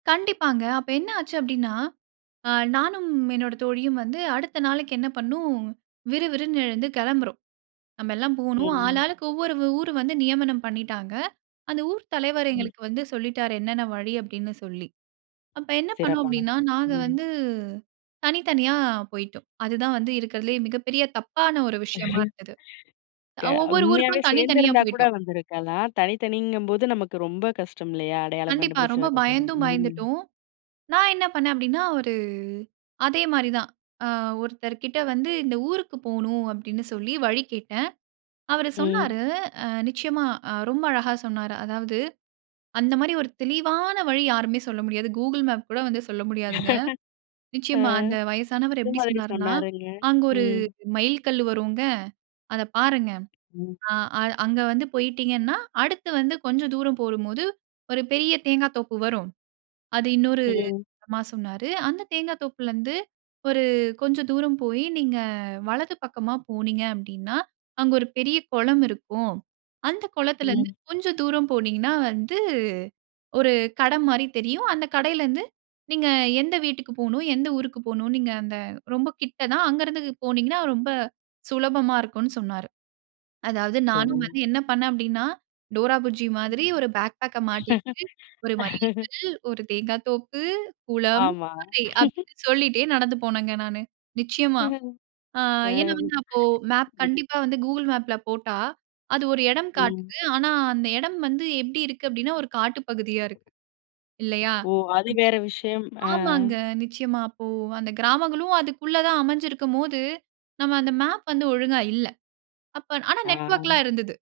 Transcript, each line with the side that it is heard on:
right: கண்டிப்பாங்க. அப்ப என்ன ஆச்சு அப்டீன்னா, அ நானும் என்னோட தோழியும் வந்து அடுத்த நாளைக்கு என்ன பண்ணோம், விறுவிறுன்னு எழுந்து கெளம்புறோம். நம்மெல்லாம் போகணும்,
left: ம்.
right: ஆளாளுக்கு ஒவ்வொரு வ ஊரு வந்து நியமனம் பண்ணீட்டாங்க. அந்த ஊர் தலைவர்
left: ம்.
right: எங்களுக்கு வந்து சொல்லிட்டாரு. என்னன்ன வழி அப்படீன்னு சொல்லி. அப்ப என்ன பண்ணோம்
left: சிறப்பான
right: அப்படீன்னா,
left: விஷயம்.
right: நாங்க
left: ம்.
right: வந்து தனித்தனியா போய்ட்டோம். அதுதான் வந்து இருக்கறதுலே மிகப்பெரிய தப்பான ஒரு விஷயமா இருந்தது.
left: க
right: அ ஒவ்வொரு
left: உண்மையாவே
right: ஊருக்கும் தனித்தனியா
left: சேர்ந்திருந்தா கூட
right: போய்ட்டோம்.
left: வந்திருக்கலாம். தனித்தனிங்கம்போது நமக்கு ரொம்ப கஷ்டம் இல்லையா? அடையாளம்
right: கண்டிப்பா.
left: கண்டுபிடிச்சு
right: ரொம்ப
left: வரதுன்னு.
right: பயந்தும்
left: ம்.
right: பயந்துட்டோம். நான் என்ன பண்ணேன் அப்படீன்னா, ஒரு அதே மாரி தான், அ ஒருத்தர் கிட்ட வந்து "இந்த ஊருக்கு போகணும்"அப்படீன்னு சொல்லி வழி கேட்டேன். அவரு
left: ம்.
right: சொன்னாரு, அ நிச்சயமா, ரொம்ப அழகா சொன்னாரு. அதாவது அந்த மாரி ஒரு தெளிவான வழி யாருமே சொல்ல முடியாது. கூகிள் மேப் கூட வந்து சொல்ல முடியாதுங்க.
left: அ.
right: நிச்சயமா அந்த வயசானவர் எப்படி
left: எதுமாதிரி
right: சொன்னார்ன்னா,
left: சொன்னாருங்க?
right: அங்க 1
left: ம்.
right: மைல் கல்லு வருங்க, அத பாருங்க.
left: ம்.
right: ஆ, அ அங்க வந்து போயிட்டீங்கன்னா, அடுத்து வந்து கொஞ்சம் தூரம் போகும் போது, 1 பெரிய தேங்கா தோப்பு வரும். அது இன்னொரு
left: ம்
right: மா சொன்னாரு. அந்த தேங்கா தோப்புலருந்து ஒரு கொஞ்சம் தூரம் போயி நீங்க வலது பக்கமா போனீங்க அப்படீன்னா, அங்க 1 பெரிய கொளம் இருக்கும். அந்த குளத்துலருந்து
left: ம்.
right: கொஞ்சம் தூரம் போனீங்கன்னா வந்து, 1 கடை மாரி தெரியும். அந்த கடையிலருந்து நீங்க எந்த வீட்டுக்கு போகணும், எந்த ஊருக்கு போகணும்ன்னு, நீங்க அந்த ரொம்ப கிட்ட தான். அங்கருந்து போனீங்கன்னா ரொம்ப சுலபமா இருக்கும்ன்னு சொன்னாரு. அதாவது
left: ஓ!
right: நானும் வந்து என்ன பண்ணேன் அப்டீன்னா, டோரா புஜ்ஜி மாதிரி 1 பேக் பேக்க மாட்டிட்டு, "1 மைல் கல், 1 தேங்கா தோப்பு, குளம்,
left: ஆமா.
right: கடை" அப்படீன்னு சொல்லிட்டே நடந்து போனேங்க நானு, நிச்சயமா. அ ஏன்னா
left: அம். ம்.
right: வந்து, அப்போ மேப் கண்டிப்பா வந்து கூகுள் மேப்ல போட்டா, அது 1 எடம்
left: ம்.
right: காட்டுது. ஆனா, அந்த எடம் வந்து எப்படி இருக்கு அப்படீன்னா, 1 காட்டு பகுதியா இருக்கு. இல்லையா?
left: ஓ! அது வேற விஷயம். அ.
right: [unintelligible] ஆமாங்க. நிச்சயமா. அப்போ அந்த கிராமங்களும் அதுக்குள்ள தான் அமைஞ்சிருக்கும்போது, நம்ம அந்த மேப் வந்து ஒழுங்கா இல்ல. அப்ப ஆனா
left: ஆ.
right: நெட்வொர்க்ல்லாம் இருந்தது.